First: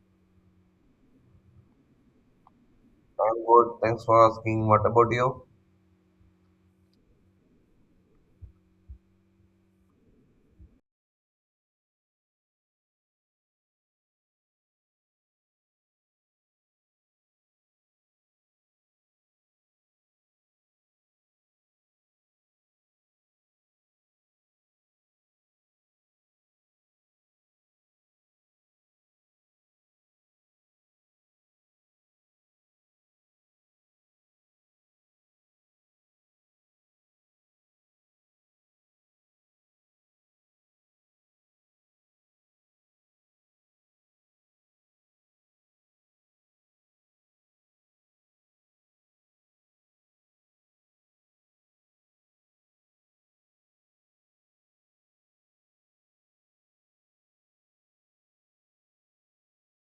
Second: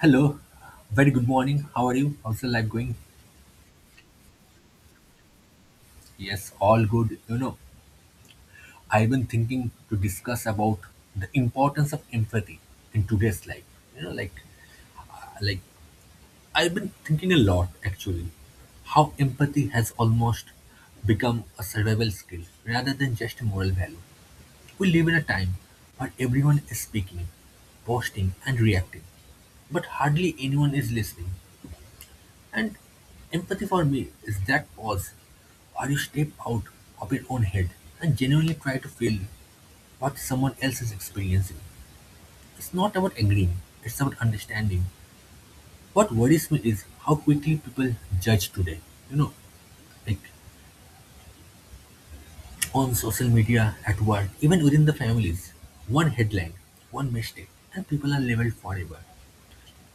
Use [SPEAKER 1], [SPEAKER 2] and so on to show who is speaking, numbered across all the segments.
[SPEAKER 1] Hello, very good morning. How are you? How's your life going?
[SPEAKER 2] I'm good. Thanks for asking. What about you?
[SPEAKER 1] Yes, all good. You know, I've been thinking to discuss about the importance of empathy in today's life. You know, like I've been thinking a lot actually. How empathy has almost become a survival skill rather than just a moral value. We live in a time where everyone is speaking, posting and reacting, but hardly anyone is listening. And empathy for me is that pause where you step out of your own head and genuinely try to feel what someone else is experiencing. It's not about agreeing, it's about understanding. What worries me is how quickly people judge today. You know, like on social media, at work, even within the families. One headline, one mistake, and people are labeled forever.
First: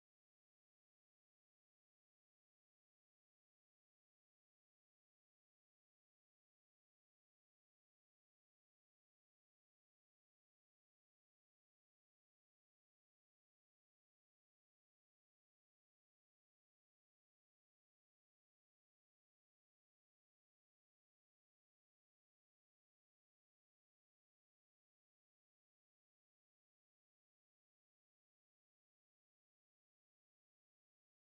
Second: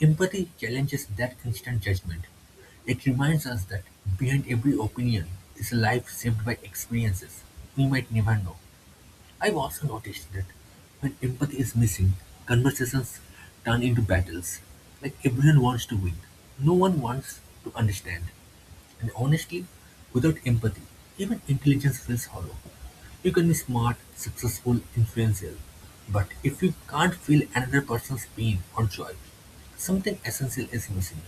[SPEAKER 1] Empathy challenges that instant judgment. It reminds us that behind every opinion is a life shaped by experiences we might never know. I've also noticed that when empathy is missing, conversations turn into battles. Like everyone wants to win, no one wants to understand. And honestly, without empathy, even intelligence feels hollow. You can be smart, successful, influential, but if you can't feel another person's pain or joy, something essential is missing.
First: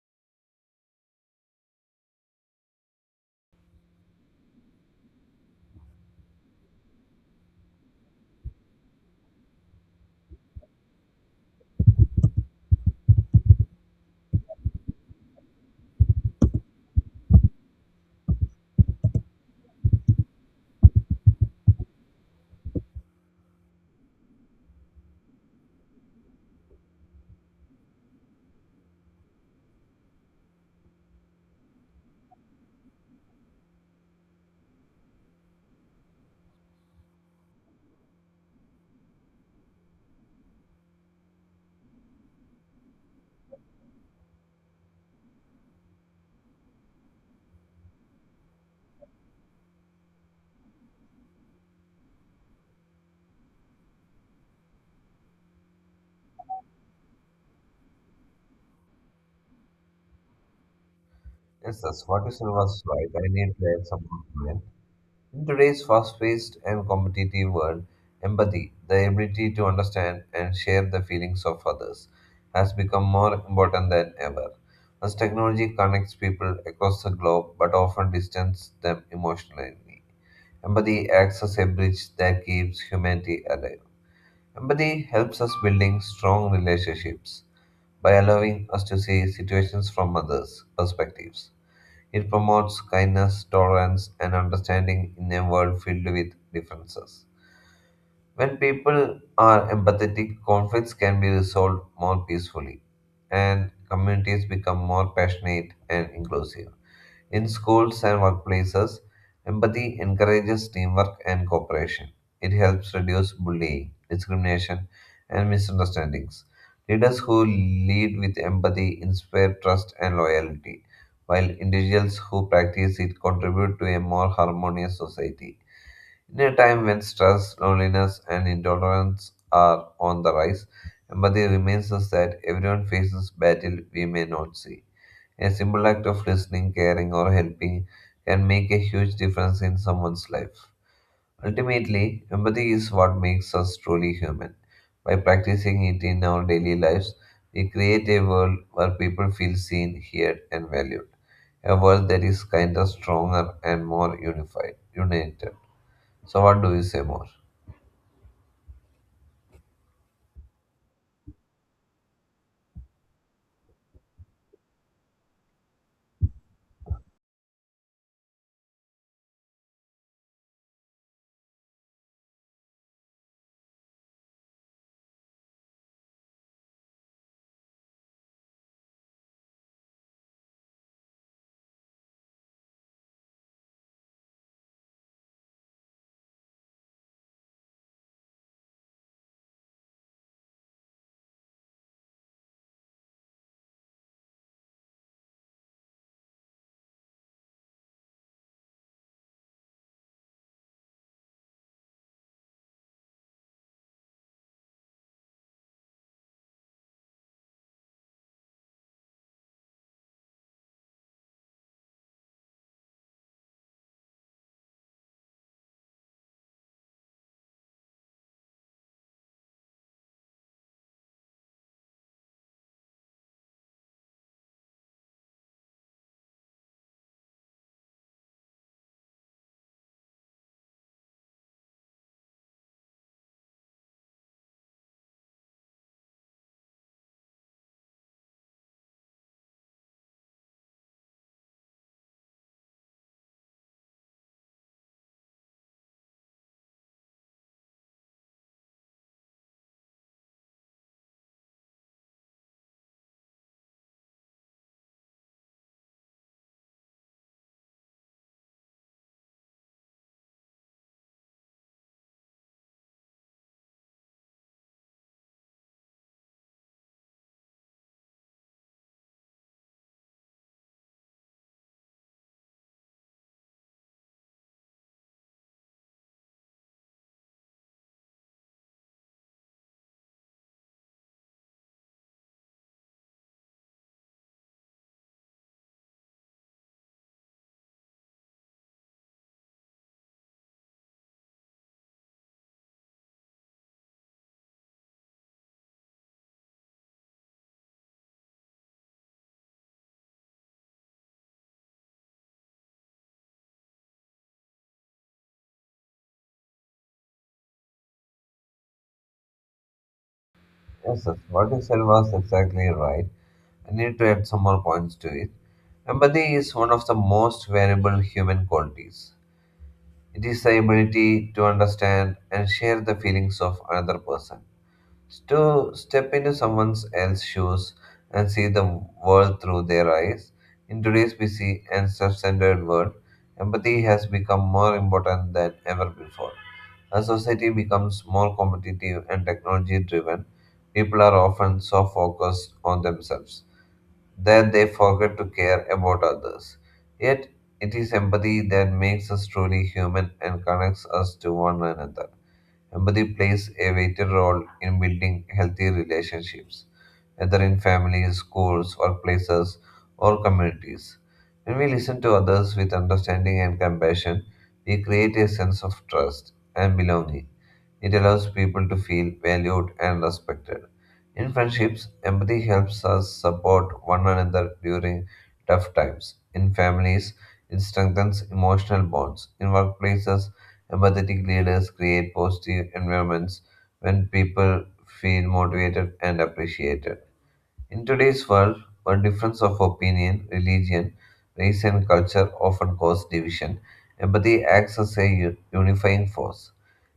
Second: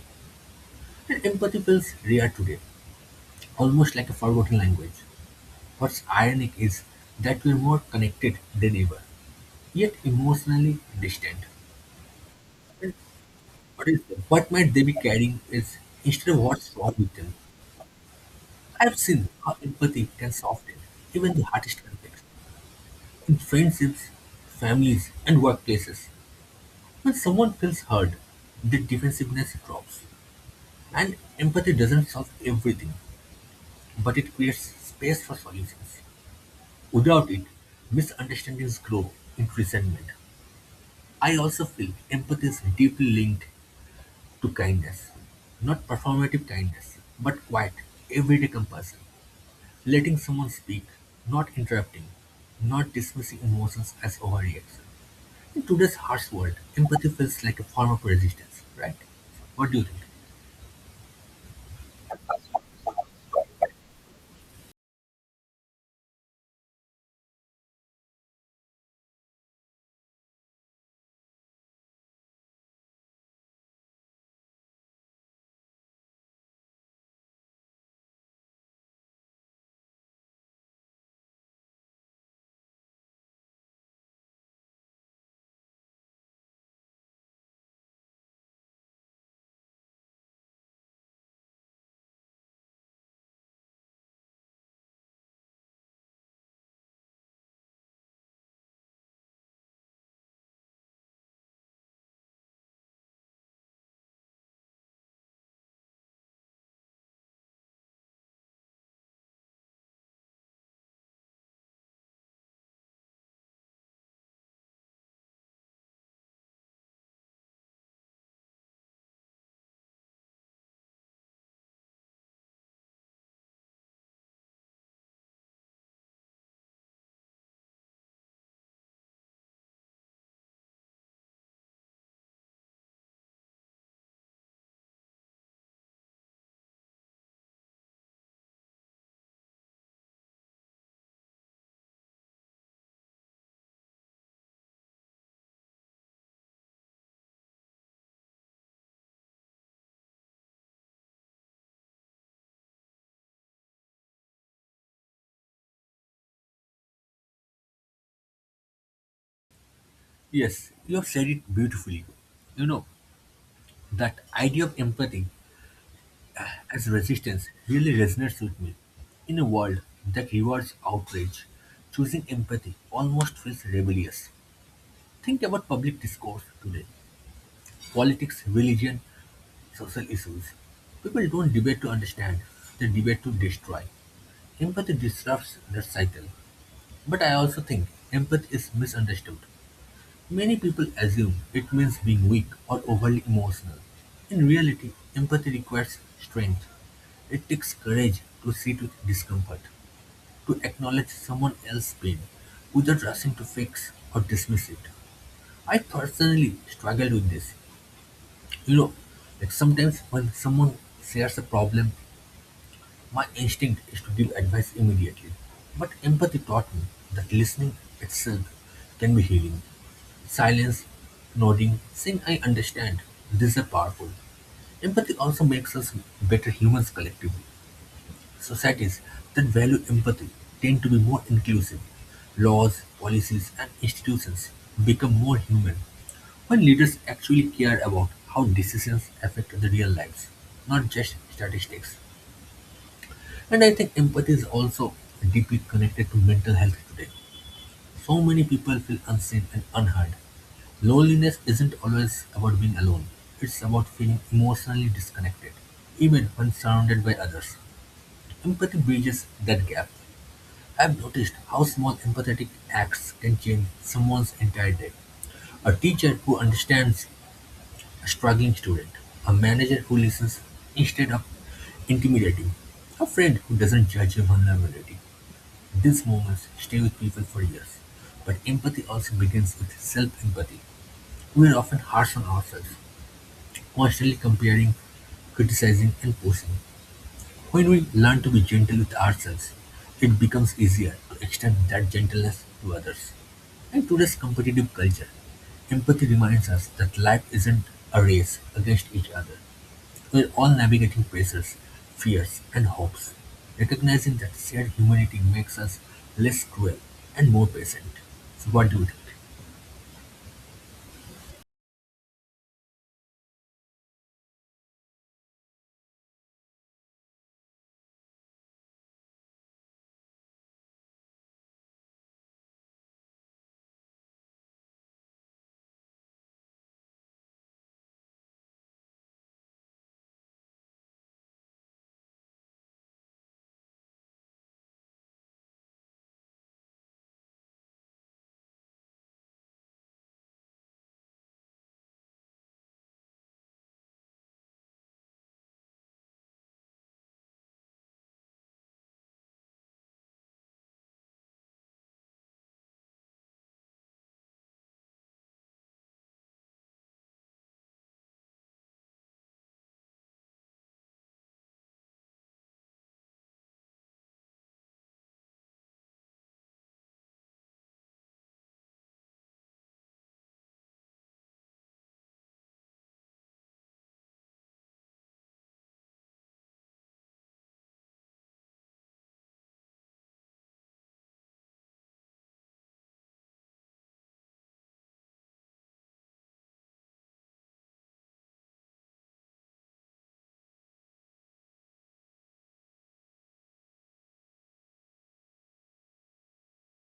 [SPEAKER 1] And empathy feels rare today, almost like a forgotten language. What's ironic is that we're more connected than ever yet emotionally distant. What is what might they be carrying is instead of what's wrong with them. I've seen how empathy can soften even the hardest conflicts in friendships, families, and workplaces. When someone feels heard, the defensiveness drops, and empathy doesn't solve everything, but it creates space for solutions. Without it, misunderstandings grow into resentment. I also feel empathy is deeply linked to kindness. Not performative kindness, but quiet, everyday compassion. Letting someone speak, not interrupting, not dismissing emotions as overreaction. In today's harsh world, empathy feels like a form of resistance, right? What do you think?
[SPEAKER 2] Yes, that's what you said was right. I need to add some comment. In today's fast-paced and competitive world, empathy, the ability to understand and share the feelings of others, has become more important than ever. As technology connects people across the globe but often distances them emotionally, empathy acts as a bridge that keeps humanity alive. Empathy helps us building strong relationships by allowing us to see situations from others' perspectives. It promotes kindness, tolerance, and understanding in a world filled with differences. When people are empathetic, conflicts can be resolved more peacefully, and communities become more passionate and inclusive. In schools and workplaces, empathy encourages teamwork and cooperation. It helps reduce bullying, discrimination, and misunderstandings. Leaders who lead with empathy inspire trust and loyalty, while individuals who practice it contribute to a more harmonious society. In a time when stress, loneliness, and intolerance are on the rise, empathy reminds us that everyone faces battle we may not see. A simple act of listening, caring, or helping can make a huge difference in someone's life. Ultimately, empathy is what makes us truly human. By practicing it in our daily lives, we create a world where people feel seen, heard, and valued. A world that is kinder, stronger, and more unified, united. So, what do you say more?
[SPEAKER 1] Yes, you have said it beautifully. You know, that idea of empathy as resistance really resonates with me. In a world that rewards outrage, choosing empathy almost feels rebellious. Think about public discourse today. Politics, religion, social issues. People don't debate to understand, they debate to destroy. Empathy disrupts that cycle. But I also think empathy is misunderstood. Many people assume it means being weak or overly emotional. In reality, empathy requires strength. It takes courage to sit with discomfort, to acknowledge someone else's pain, without rushing to fix or dismiss it. I personally struggled with this, you know, like sometimes when someone shares a problem, my instinct is to give advice immediately. But empathy taught me that listening itself can be healing. Silence, nodding, saying I understand, these are powerful. Empathy also makes us better humans collectively. Societies that value empathy tend to be more inclusive; laws, policies, and institutions become more human when leaders actually care about how decisions affect the real lives, not just statistics. And I think empathy is also deeply connected to mental health today. So many people feel unseen and unheard. Loneliness isn't always about being alone, it's about feeling emotionally disconnected, even when surrounded by others. Empathy bridges that gap. I've noticed how small empathetic acts can change someone's entire day. A teacher who understands a struggling student, a manager who listens instead of intimidating, a friend who doesn't judge your vulnerability. These moments stay with people for years. But empathy also begins with self empathy. We are often harsh on ourselves, constantly comparing, criticizing, and pushing. When we learn to be gentle with ourselves, it becomes easier to extend that gentleness to others. In today's competitive culture, empathy reminds us that life isn't a race against each other. We're all navigating pressures, fears, and hopes. Recognizing that shared humanity makes us less cruel and more patient. So, what do you think?
[SPEAKER 2] Yes, sir. What you said was exactly right. I need to add some more points to it. Empathy is one of the most valuable human qualities. It is the ability to understand and share the feelings of another person. To step into someone else's shoes and see the world through their eyes. In today's busy and self centered world, empathy has become more important than ever before. As society becomes more competitive and technology driven, people are often so focused on themselves that they forget to care about others. Yet, it is empathy that makes us truly human and connects us to one another. Empathy plays a vital role in building healthy relationships, whether in families, schools, workplaces, or communities. When we listen to others with understanding and compassion, we create a sense of trust and belonging. It allows people to feel valued and respected. In friendships, empathy helps us support one another during tough times. In families, it strengthens emotional bonds. In workplaces, empathetic leaders create positive environments when people feel motivated and appreciated. In today's world, where difference of opinion, religion, race, and culture often cause division, empathy acts as a unifying force.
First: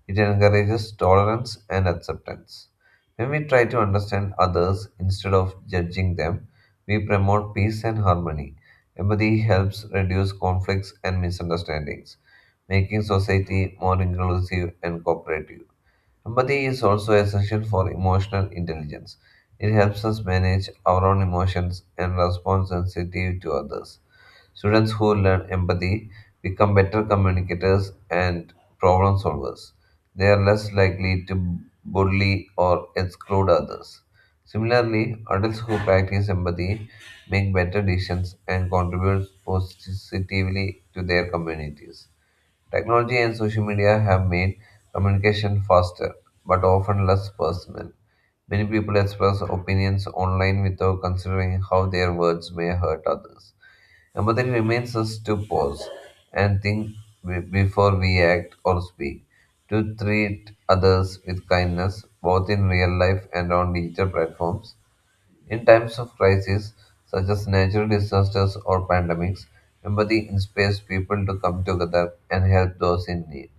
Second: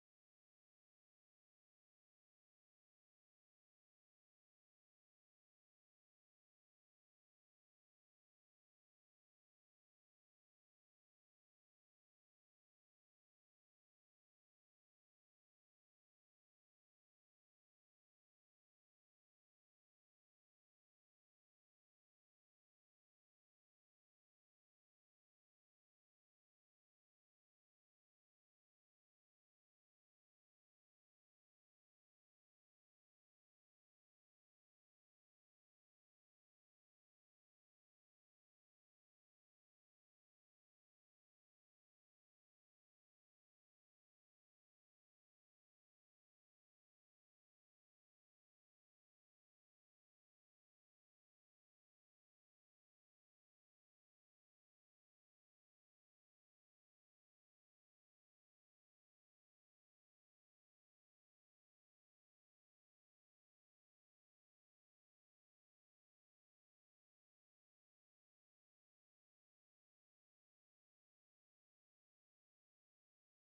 [SPEAKER 2] It encourages tolerance and acceptance. When we try to understand others instead of judging them, we promote peace and harmony. Empathy helps reduce conflicts and misunderstandings, making society more inclusive and cooperative. Empathy is also essential for emotional intelligence. It helps us manage our own emotions and respond sensitively to others. Students who learn empathy become better communicators and problem solvers. They are less likely to bully or exclude others. Similarly, adults who practice empathy make better decisions and contribute positively to their communities. Technology and social media have made communication faster, but often less personal. Many people express opinions online without considering how their words may hurt others. Empathy remains us to pause and think before we act or speak, to treat others with kindness, both in real life and on digital platforms, in times of crisis, such as natural disasters or pandemics, empathy inspires people to come together and help those in need.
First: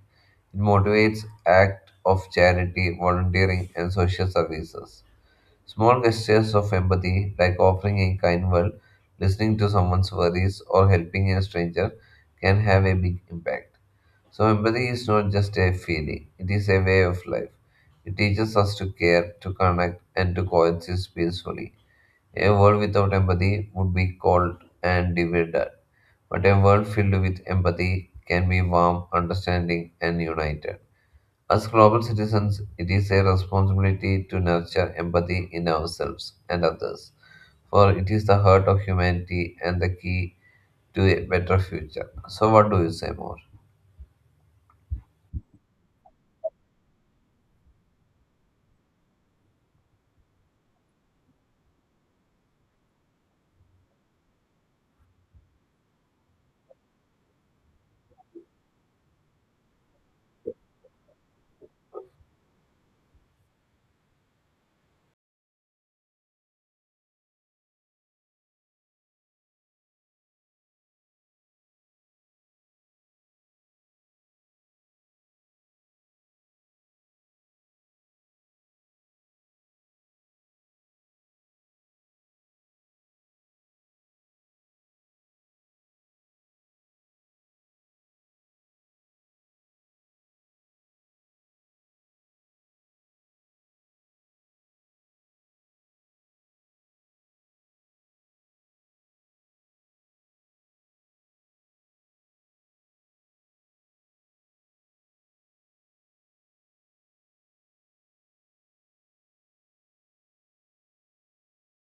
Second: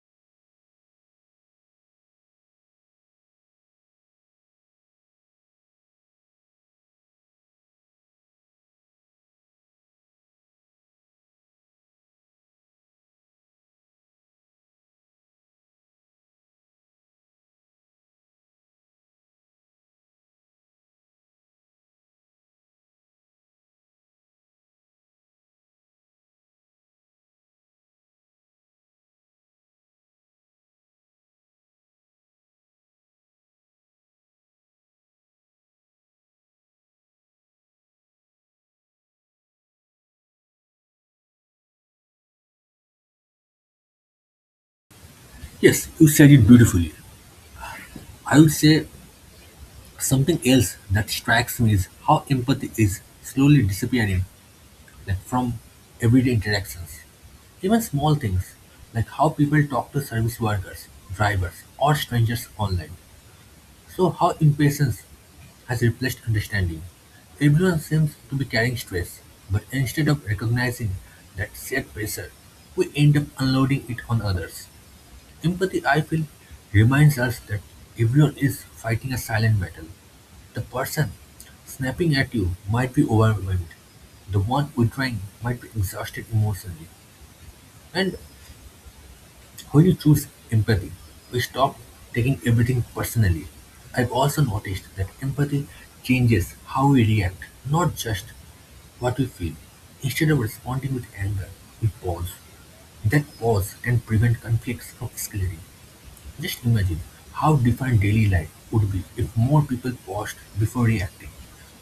[SPEAKER 2] It motivates acts of charity, volunteering, and social services. Small gestures of empathy, like offering a kind word, listening to someone's worries, or helping a stranger, can have a big impact. So, empathy is not just a feeling, it is a way of life. It teaches us to care, to connect, and to coexist peacefully. A world without empathy would be cold and divided, but a world filled with empathy can be warm, understanding, and united. As global citizens, it is a responsibility to nurture empathy in ourselves and others, for it is the heart of humanity and the key to a better future. So, what do you say more?
[SPEAKER 1] Yes, you said it beautifully. I would say something else that strikes me is how empathy is slowly disappearing like from everyday interactions. Even small things like how people talk to service workers, drivers, or strangers online. So how impatience has replaced understanding. Everyone seems to be carrying stress, but instead of recognizing that shared pressure, we end up unloading it on others. Empathy, I feel, reminds us that everyone is fighting a silent battle. The person snapping at you might be overwhelmed. The one withdrawing might be exhausted emotionally. And when you choose empathy, we stop taking everything personally. I've also noticed that empathy changes how we react, not just what we feel. Instead of responding with anger, we pause. That pause can prevent conflicts from escalating. Just imagine how different daily life would be if more people paused before reacting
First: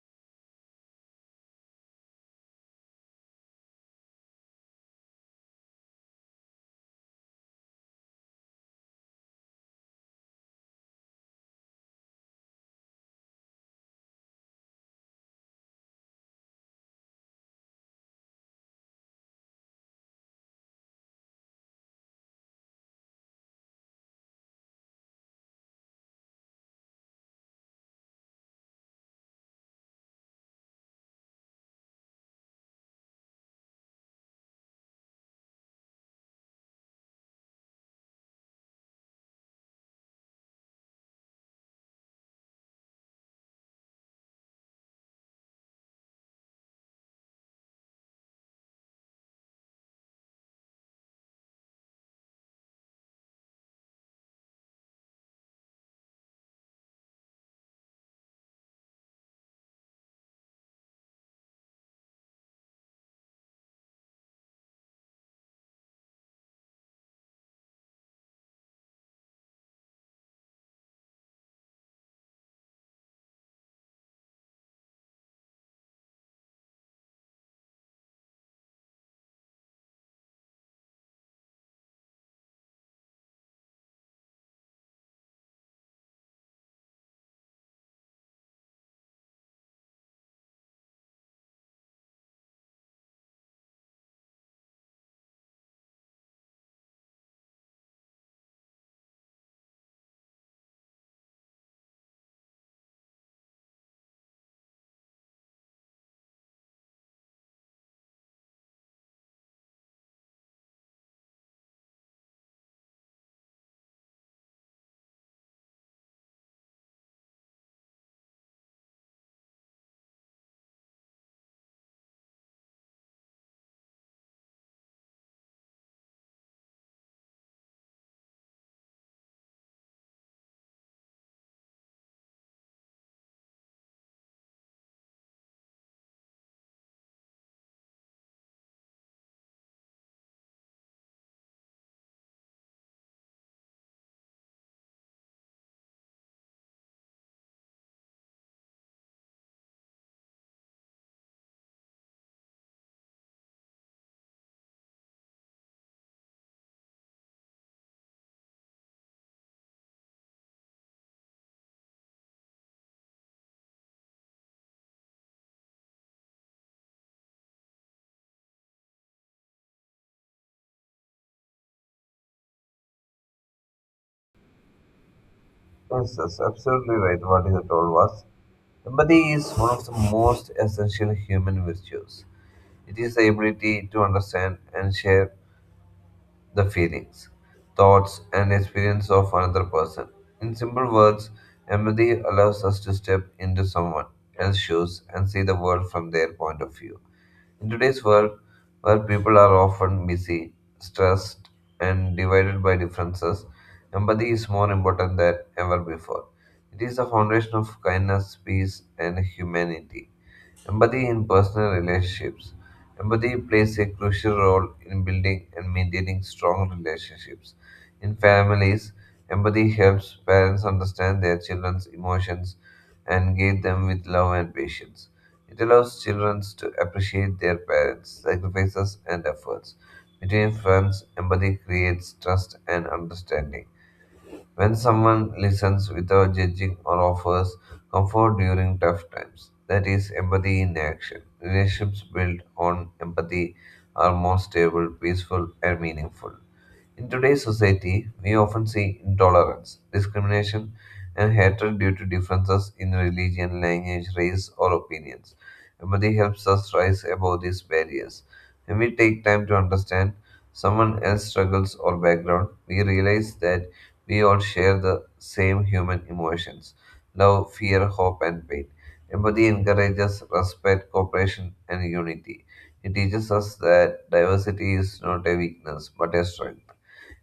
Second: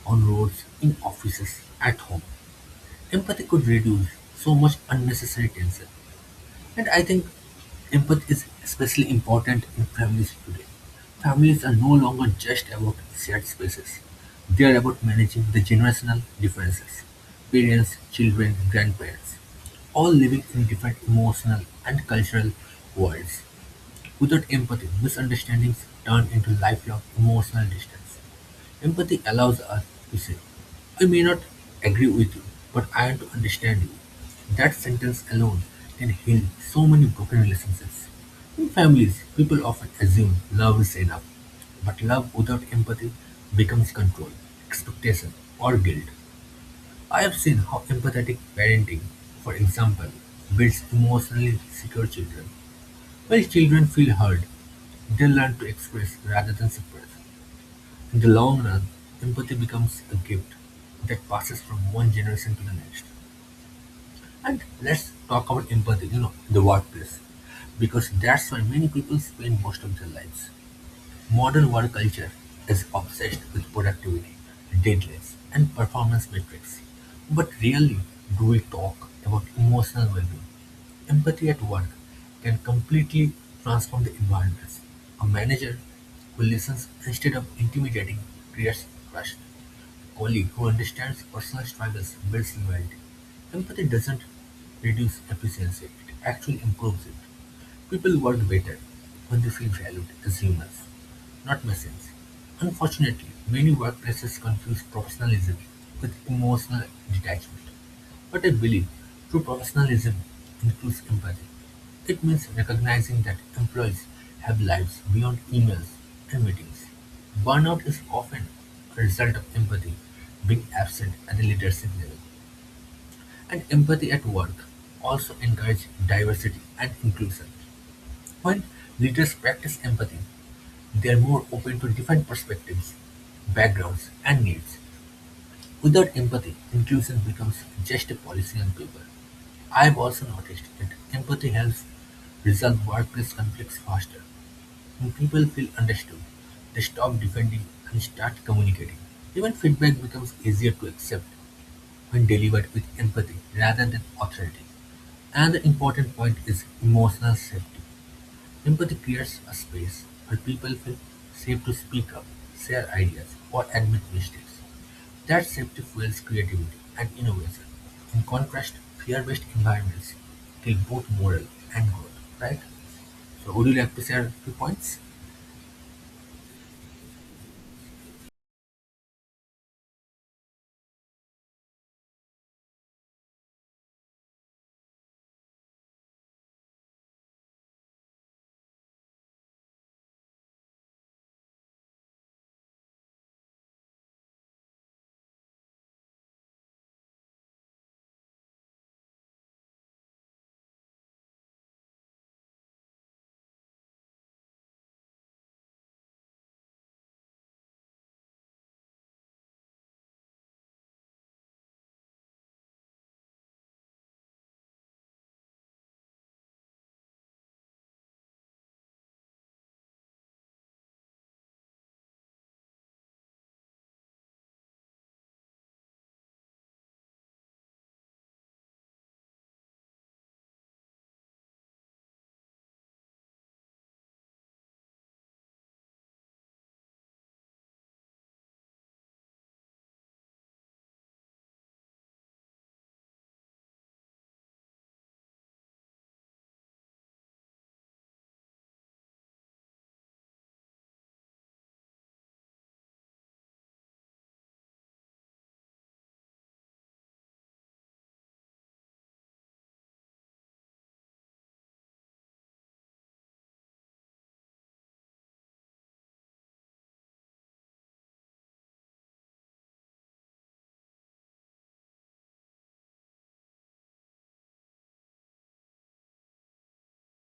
[SPEAKER 1] on roads, in offices, at home. Empathy could reduce so much unnecessary tension. And I think empathy is especially important in families today. Families are no longer just about shared spaces, they are about managing the generational differences parents, children, grandparents, all living in different emotional and cultural worlds. Without empathy, misunderstandings turn into lifelong emotional distance. Empathy allows us to say, I may not agree with you, but I want to understand you. That sentence alone can heal so many broken relationships. In families, people often assume love is enough, but love without empathy becomes control, expectation, or guilt. I have seen how empathetic parenting, for example, builds emotionally secure children while children feel heard, they learn to express rather than suppress. In the long run, empathy becomes a gift that passes from one generation to the next. And let's talk about empathy, you know, in the workplace, because that's where many people spend most of their lives. Modern work culture is obsessed with productivity, deadlines, and performance metrics. But rarely do we talk about emotional well being. Empathy at work can completely transform the environments. A manager who listens instead of intimidating creates trust. A colleague who understands personal struggles builds loyalty. Empathy doesn't reduce efficiency, it actually improves it. People work better when they feel valued as humans, not machines. Unfortunately, many workplaces confuse professionalism with emotional detachment. But I believe true professionalism includes empathy. It means recognizing that employees have lives beyond emails and meetings. Burnout is often a result of empathy being absent at the leadership level. And empathy at work also encourages diversity and inclusion. When leaders practice empathy, they are more open to different perspectives, backgrounds, and needs. Without empathy, inclusion becomes just a policy on paper. I've also noticed that empathy helps resolve workplace conflicts faster. When people feel understood, they stop defending and start communicating. Even feedback becomes easier to accept when delivered with empathy rather than authority. Another important point is emotional safety. Empathy creates a space where people feel safe to speak up, share ideas, or admit mistakes. That safety fuels creativity and innovation. In contrast, fear-based environments kill both moral and growth, right? So would you like to share a few points?
[SPEAKER 2] Yes, that's absolutely right. What you told was empathy is one of the most essential human virtues. It is the ability to understand and share the feelings, thoughts, and experience of another person. In simple words, empathy allows us to step into someone else's shoes and see the world from their point of view. In today's world, where people are often busy, stressed, and divided by differences, empathy is more important than ever before. It is the foundation of kindness, peace, and humanity. Empathy in personal relationships. Empathy plays a crucial role in building and maintaining strong relationships. In families, empathy helps parents understand their children's emotions and guide them with love and patience. It allows children to appreciate their parents' sacrifices and efforts. Between friends, empathy creates trust and understanding. When someone listens without judging or offers comfort during tough times, that is empathy in action. Relationships built on empathy are more stable, peaceful, and meaningful. In today's society, we often see intolerance, discrimination, and hatred due to differences in religion, language, race, or opinions. Empathy helps us rise above these barriers. When we take time to understand someone else's struggles or background, we realize that we all share the same human emotions love, fear, hope, and pain. Empathy encourages respect, cooperation, and unity. It teaches us that diversity is not a weakness but a strength.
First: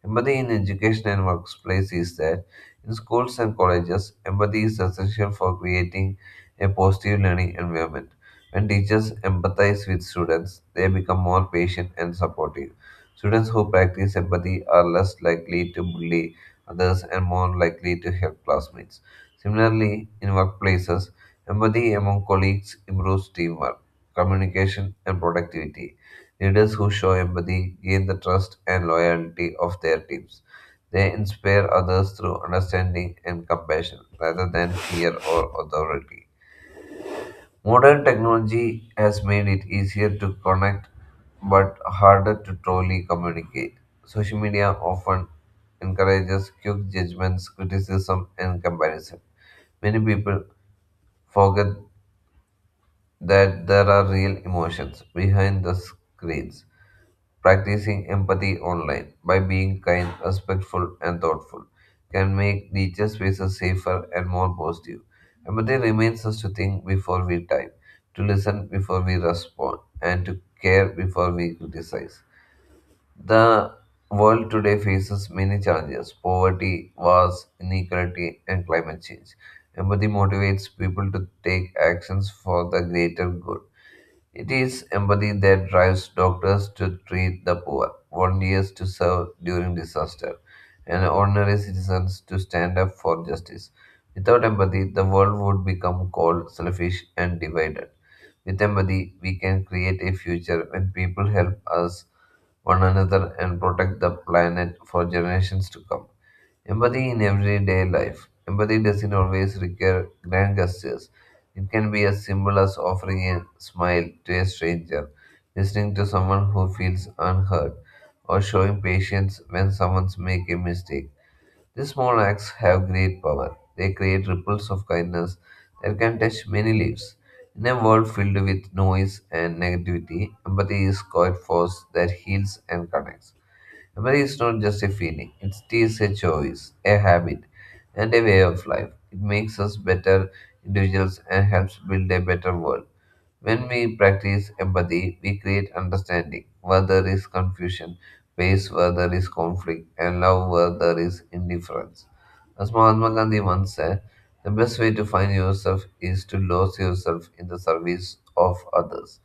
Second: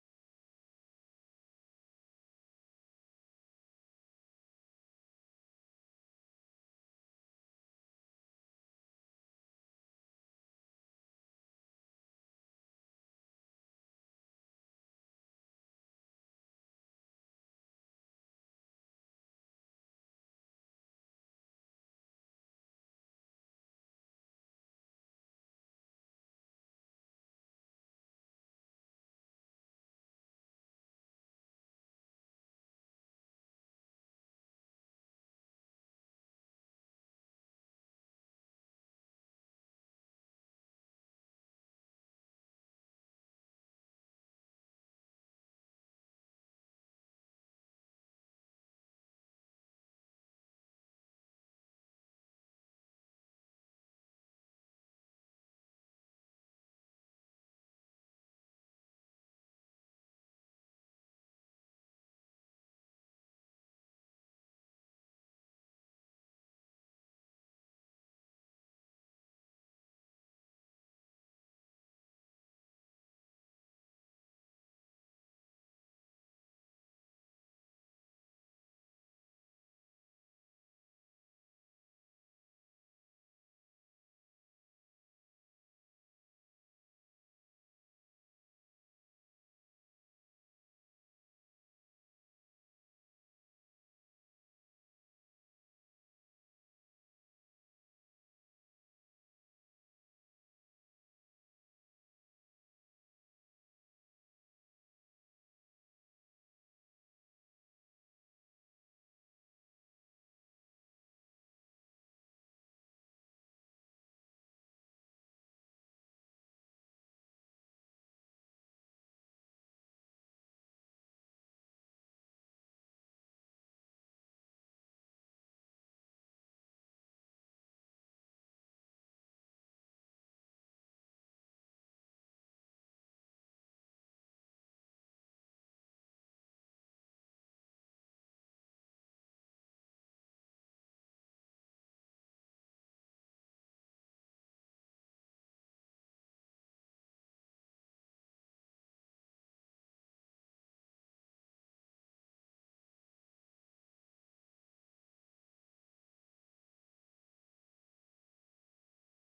[SPEAKER 2] Empathy in education and workplace is that in schools and colleges, empathy is essential for creating a positive learning environment. When teachers empathize with students, they become more patient and supportive. Students who practice empathy are less likely to bully others and more likely to help classmates. Similarly, in workplaces, empathy among colleagues improves teamwork, communication, and productivity. Leaders who show empathy gain the trust and loyalty of their teams. They inspire others through understanding and compassion rather than fear or authority. Modern technology has made it easier to connect but harder to truly communicate. Social media often encourages quick judgments, criticism, and comparison. Many people forget that there are real emotions behind the screens. Practicing empathy online by being kind, respectful, and thoughtful can make digital spaces safer and more positive. Empathy reminds us to think before we type, to listen before we respond, and to care before we criticize. The world today faces many challenges poverty, wars, inequality, and climate change. Empathy motivates people to take actions for the greater good it is empathy that drives doctors to treat the poor, volunteers to serve during disaster, and ordinary citizens to stand up for justice. Without empathy, the world would become cold, selfish, and divided. With empathy, we can create a future when people help us one another and protect the planet for generations to come. Empathy in everyday life. Empathy doesn't always require grand gestures. It can be as simple as offering a smile to a stranger, listening to someone who feels unheard, or showing patience when someone's make a mistake. These small acts have great power. They create ripples of kindness that can touch many lives. In a world filled with noise and negativity, empathy is quiet force that heals and connects. Memory is not just a feeling, it is a choice, a habit, and a way of life. It makes us better individuals and helps build a better world. When we practice empathy, we create understanding where there is confusion, peace where there is conflict, and love where there is indifference. As Mahatma Gandhi once said, the best way to find yourself is to lose yourself in the service of others.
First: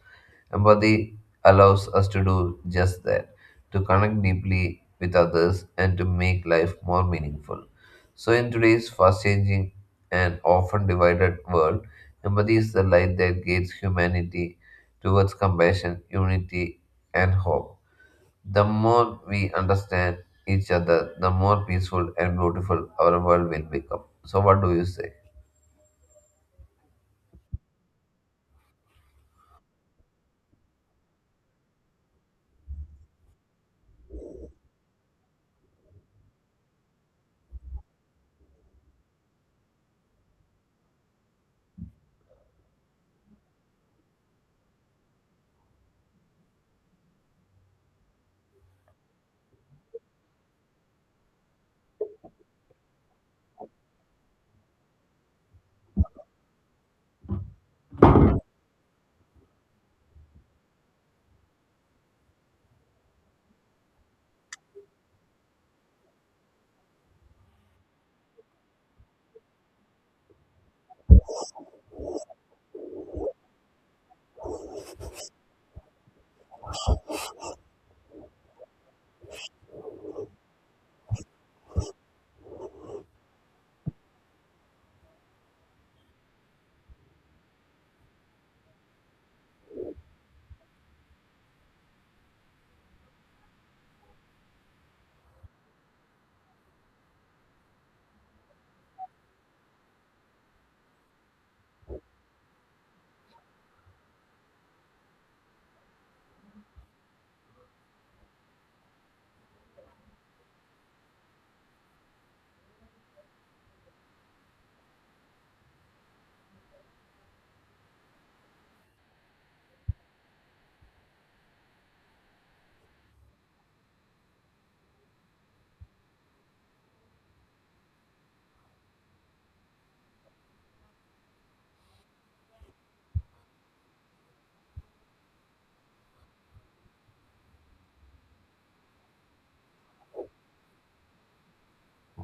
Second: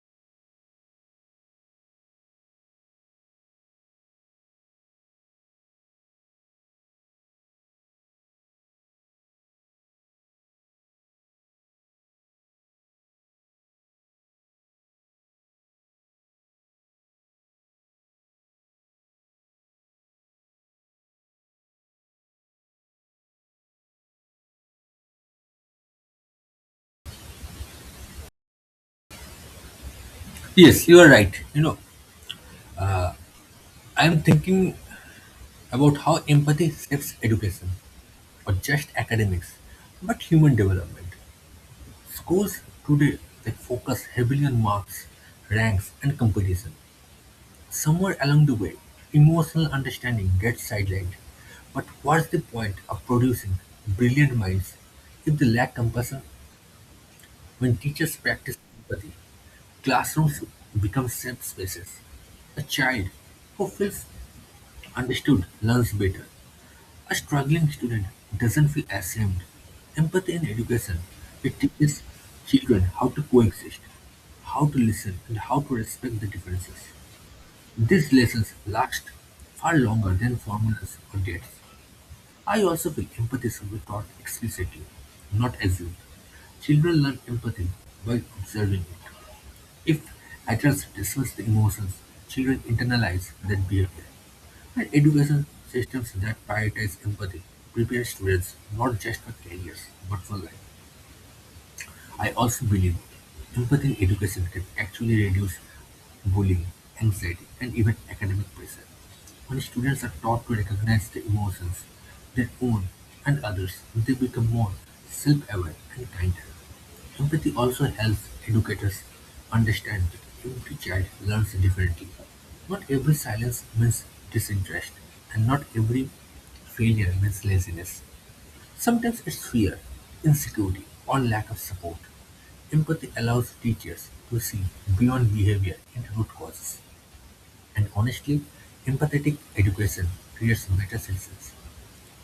[SPEAKER 2] Empathy allows us to do just that, to connect deeply with others and to make life more meaningful. So, in today's fast changing and often divided world, empathy is the light that guides humanity towards compassion, unity, and hope. The more we understand each other, the more peaceful and beautiful our world will become. So, what do you say?
[SPEAKER 1] Yes, you are right. You know, I am thinking about how empathy shapes education, or just academics, but human development. Schools today they focus heavily on marks, ranks, and competition. Somewhere along the way, emotional understanding gets sidelined. But what's the point of producing brilliant minds if they lack compassion? When teachers practice empathy, classrooms become safe spaces. A child who feels understood learns better. A struggling student doesn't feel ashamed. Empathy in education, it teaches children how to coexist, how to listen, and how to respect the differences. These lessons last far longer than formulas or dates. I also feel empathy should be taught explicitly, not assumed. Children learn empathy by observing it. If adults dismiss the emotions, children internalize that behavior. And education systems that prioritize empathy prepare students not just for careers, but for life. I also believe empathy in education can actually reduce bullying, anxiety, and even academic pressure. When students are taught to recognize their emotions, their own and others, they become more self-aware and kinder. Empathy also helps educators understand that every child learns differently. Not every silence means disinterest, and not every failure means laziness. Sometimes it's fear, insecurity, or lack of support. Empathy allows teachers to see beyond behavior and root causes. And honestly, empathetic education creates better citizens.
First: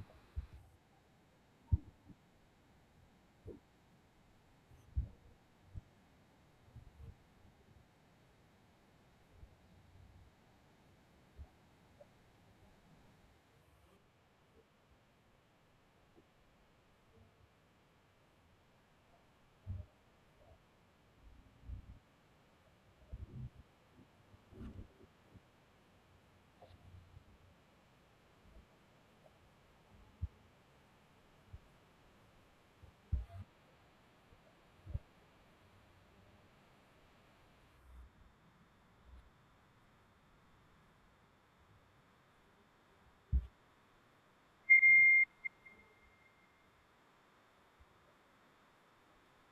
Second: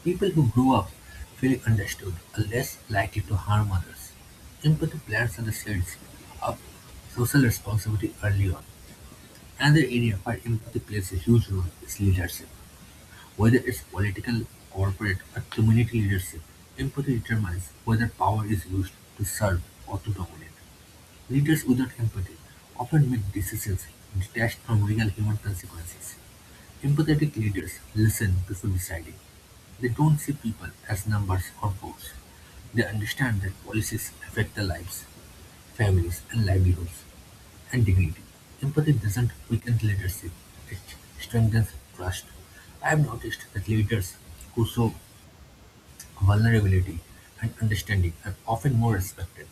[SPEAKER 1] People who grow up feeling understood are less likely to harm others. Empathy plants are the seeds of social responsibility early on. Another area where empathy plays a huge role is leadership. Whether it's political, corporate, or community leadership, empathy determines whether power is used to serve or to dominate. Leaders without empathy often make decisions detached from real human consequences. Empathetic leaders listen before deciding. They don't see people as numbers or votes. They understand that policies affect their lives, families, and livelihoods and dignity. Empathy doesn't weaken leadership, it strengthens trust. I have noticed that leaders who show vulnerability and understanding are often more respected,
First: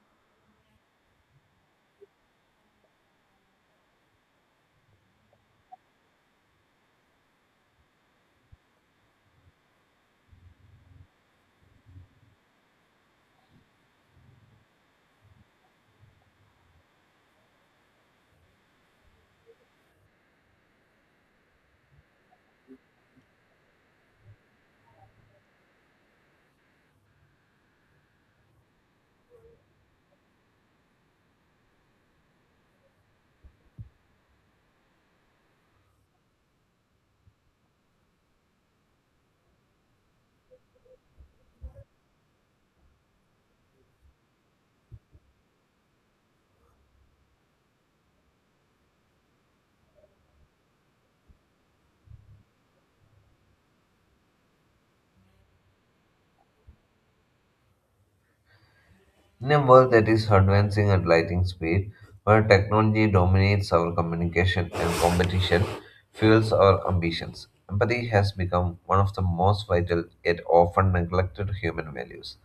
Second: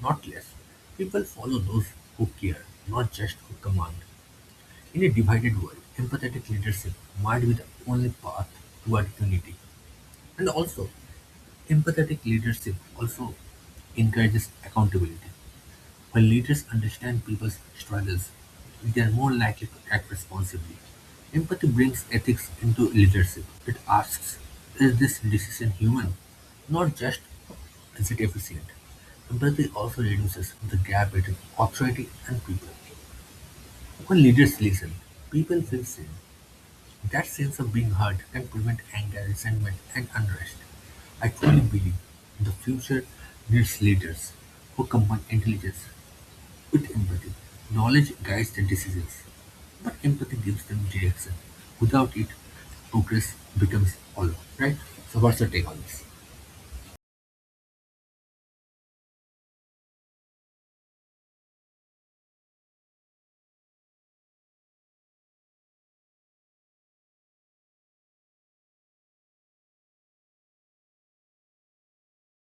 [SPEAKER 1] not less. People follow those who care, not just who command. In a divided world, empathetic leadership might be the only path toward unity. And also, empathetic leadership also encourages accountability. When leaders understand people's struggles, they are more likely to act responsibly. Empathy brings ethics into leadership. It asks, is this decision human? Not just, is it efficient? Empathy also reduces the gap between authority and people. When leaders listen, people feel seen. That sense of being heard can prevent anger, resentment, and unrest. I truly believe the future needs leaders who combine intelligence with empathy, knowledge guides the decisions, but empathy gives them direction. Without it, progress becomes hollow, right? So, what's your take on this?
[SPEAKER 2] In a world that is advancing at lightning speed, where technology dominates our communication and competition fuels our ambitions, empathy has become one of the most vital yet often neglected human values.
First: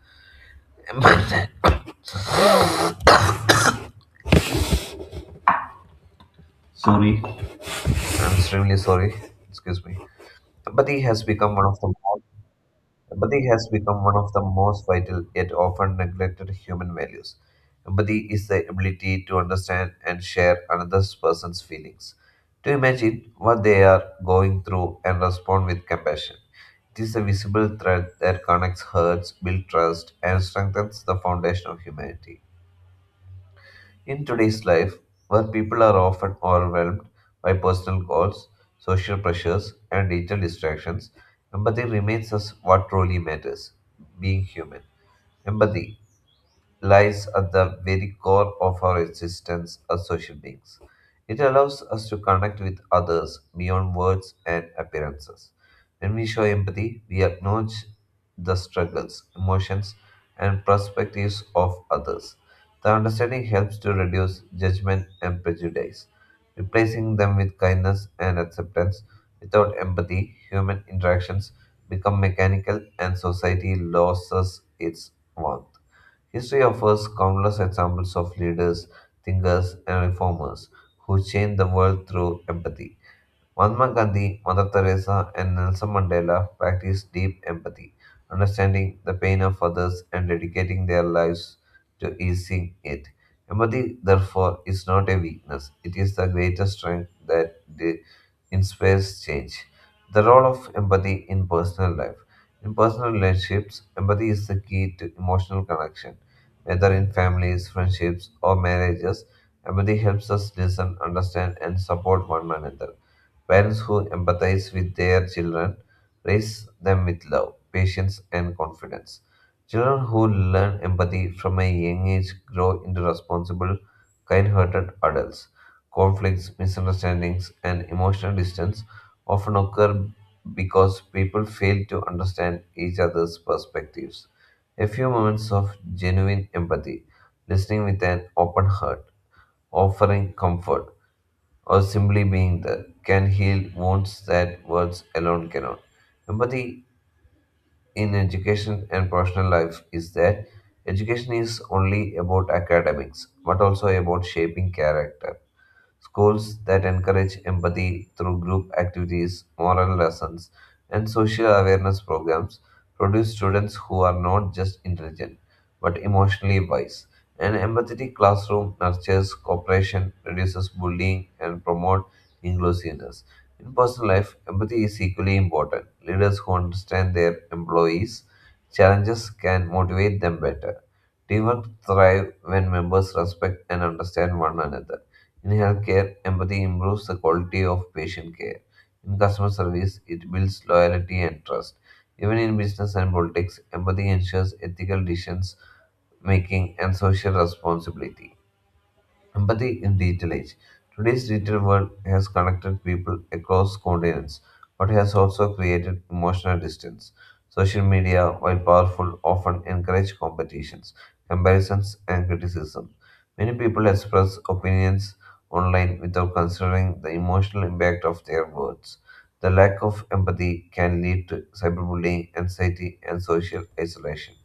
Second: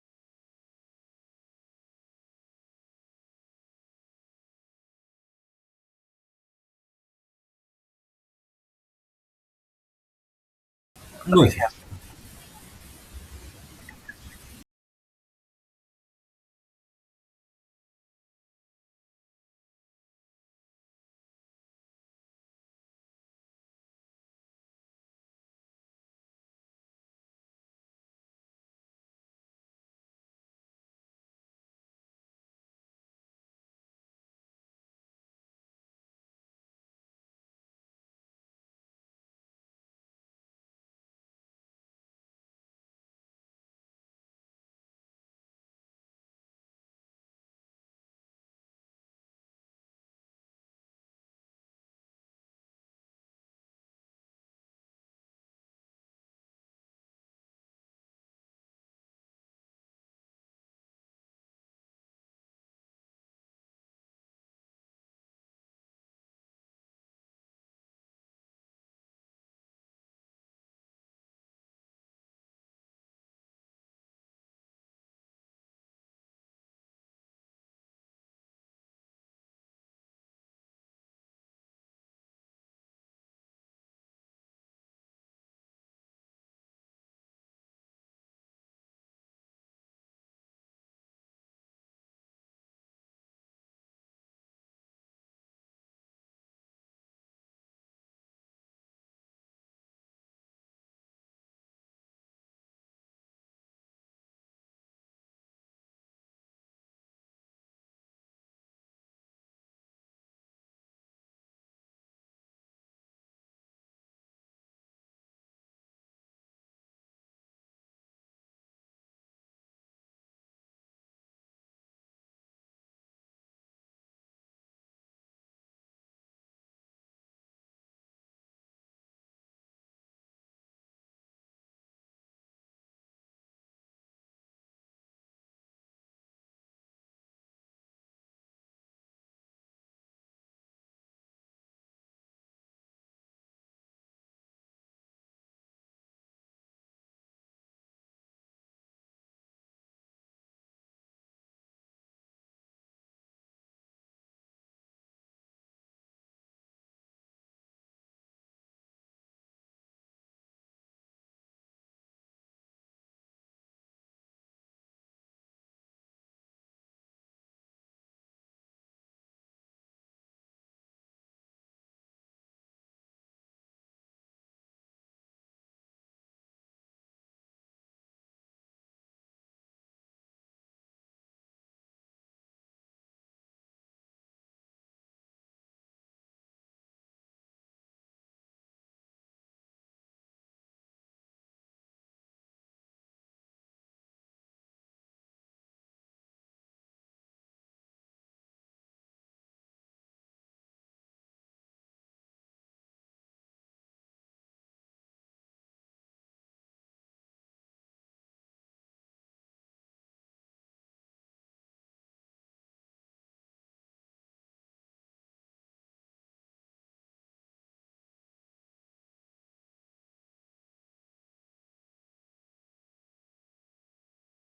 [SPEAKER 2] Empath- Sorry. I'm extremely sorry. Excuse me. Empathy has
[SPEAKER 1] No.
[SPEAKER 2] become one of the most Empathy has become one of the most vital yet often neglected human values. Empathy is the ability to understand and share another person's feelings, to imagine what they are going through and respond with compassion. It is a visible thread that connects hearts, builds trust, and strengthens the foundation of humanity. In today's life, where people are often overwhelmed by personal goals, social pressures, and digital distractions, empathy remains us what truly matters being human. Empathy, lies at the very core of our existence as social beings. It allows us to connect with others beyond words and appearances. When we show empathy, we acknowledge the struggles, emotions, and perspectives of others. The understanding helps to reduce judgment and prejudice, replacing them with kindness and acceptance. Without empathy, human interactions become mechanical and society loses its warmth. History offers countless examples of leaders, thinkers, and reformers who changed the world through empathy. Mahatma Gandhi, Mother Teresa, and Nelson Mandela practiced deep empathy, understanding the pain of others and dedicating their lives to easing it. Empathy, therefore, is not a weakness, it is the greatest strength that inspires change. The role of empathy in personal life. In personal relationships, empathy is the key to emotional connection. Whether in families, friendships, or marriages, empathy helps us listen, understand, and support one another. Parents who empathize with their children raise them with love, patience, and confidence. Children who learn empathy from a young age grow into responsible, kind hearted adults. Conflicts, misunderstandings, and emotional distance often occur because people fail to understand each other's perspectives. A few moments of genuine empathy, listening with an open heart, offering comfort or simply being there can heal wounds that words alone cannot. Empathy in education and personal life is that education is only about academics but also about shaping character. Schools that encourage empathy through group activities, moral lessons, and social awareness programs produce students who are not just intelligent but emotionally wise. An empathetic classroom nurtures cooperation, reduces bullying, and promotes inclusiveness. In personal life, empathy is equally important leaders who understand their employees' challenges can motivate them better. Teamwork thrives when members respect and understand one another. In healthcare, empathy improves the quality of patient care. In customer service, it builds loyalty and trust. Even in business and politics, empathy ensures ethical decisions making and social responsibility. Empathy in digital age. Today's digital world has connected people across continents, but has also created emotional distance. Social media, while powerful, often encourage competitions, comparisons, and criticism. Many people express opinions online without considering the emotional impact of their words. The lack of empathy can lead to cyberbullying, anxiety, and social isolation.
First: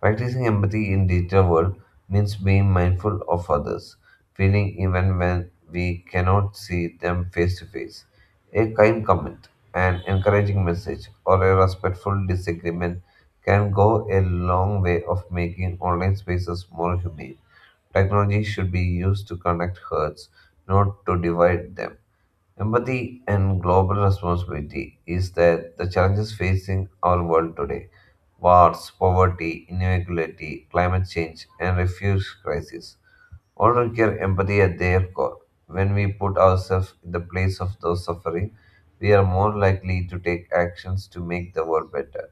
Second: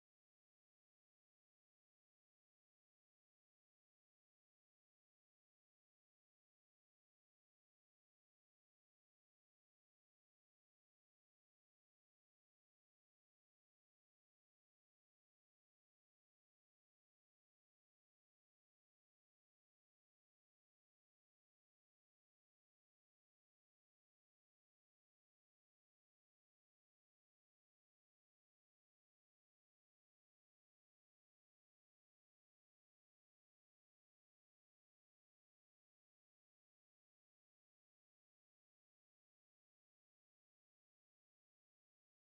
[SPEAKER 2] Practicing empathy in digital world means being mindful of others, feeling even when we cannot see them face to face. A kind comment, an encouraging message, or a respectful disagreement can go a long way of making online spaces more humane. Technology should be used to connect hearts, not to divide them. Empathy and global responsibility is that the challenges facing our world today wars, poverty, inequality, climate change, and refugee crisis all require empathy at their core. When we put ourselves in the place of those suffering, we are more likely to take actions to make the world better.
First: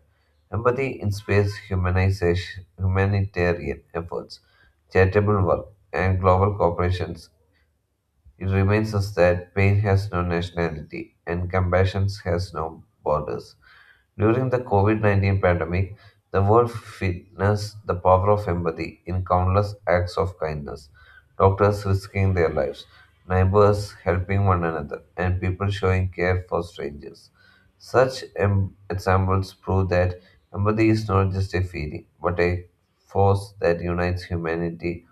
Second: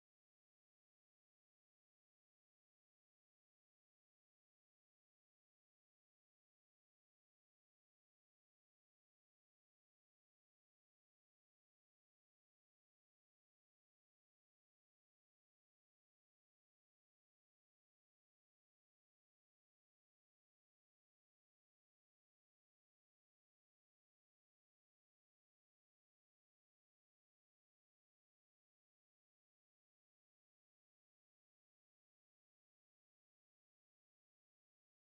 [SPEAKER 2] Empathy inspires humanization, humanitarian efforts, charitable work, and global cooperations it reminds us that pain has no nationality and compassion has no borders. During the COVID-19 pandemic, the world witnessed the power of empathy in countless acts of kindness. Doctors risking their lives, neighbors helping one another, and people showing care for strangers. Such examples prove that empathy is not just a feeling, but a force that unites humanity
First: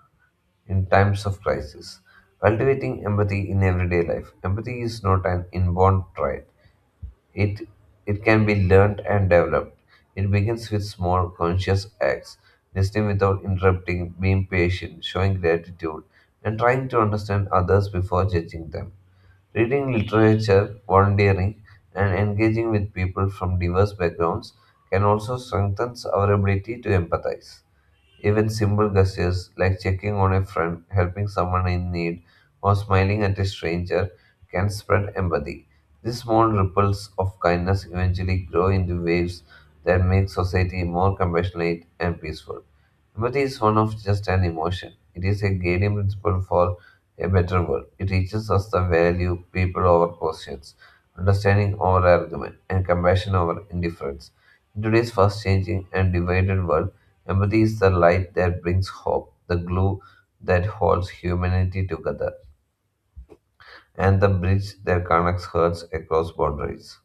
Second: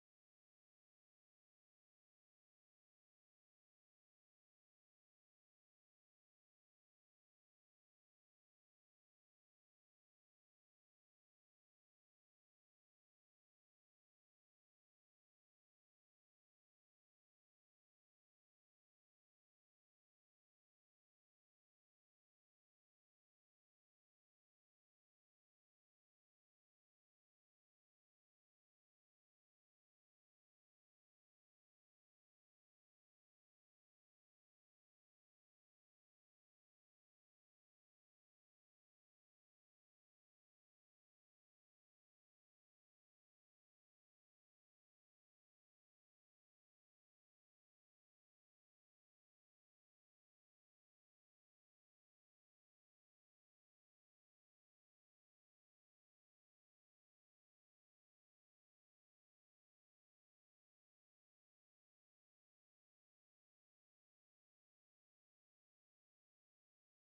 [SPEAKER 2] in times of crisis. Cultivating empathy in everyday life. Empathy is not an inborn trait. It it can be learned and developed. It begins with small conscious acts, listening without interrupting, being patient, showing gratitude, and trying to understand others before judging them. Reading literature, volunteering, and engaging with people from diverse backgrounds can also strengthen our ability to empathize. Even simple gestures like checking on a friend, helping someone in need, or smiling at a stranger can spread empathy. These small ripples of kindness eventually grow into waves that make society more compassionate and peaceful. Empathy is one of just an emotion. It is a guiding principle for a better world. It teaches us the value people over positions, understanding over argument, and compassion over indifference. In today's fast changing and divided world, empathy is the light that brings hope, the glue that holds humanity together, and the bridge that connects hearts across boundaries.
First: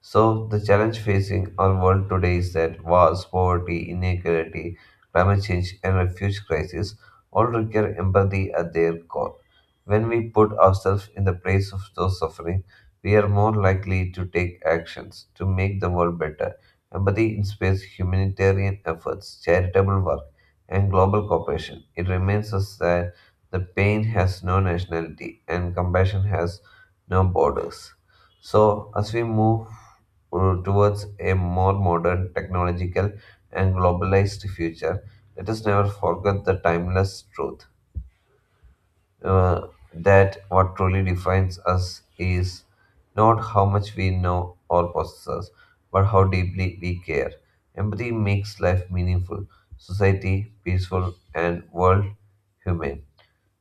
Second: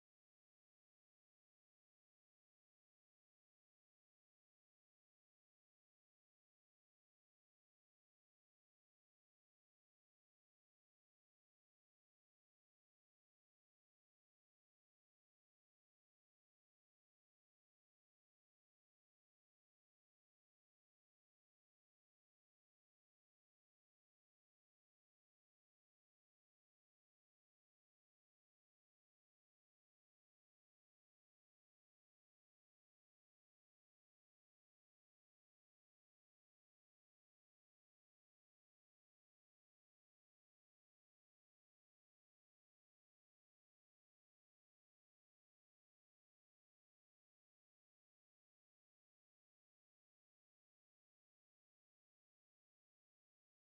[SPEAKER 2] So, the challenge facing our world today is that wars, poverty, inequality, climate change, and refugee crisis all require empathy at their core. When we put ourselves in the place of those suffering, we are more likely to take actions to make the world better. Empathy inspires humanitarian efforts, charitable work, and global cooperation. It reminds us that the pain has no nationality and compassion has no borders. So, as we move towards a more modern, technological, and globalized future, let us never forget the timeless truth uh, that what truly defines us is not how much we know or possess, but how deeply we care. Empathy makes life meaningful, society peaceful, and world humane.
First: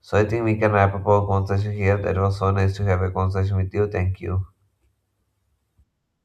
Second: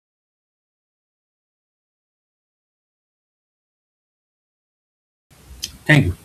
[SPEAKER 2] So, I think we can wrap up our conversation here. That was so nice to have a conversation with you. Thank you.
[SPEAKER 1] Thank you.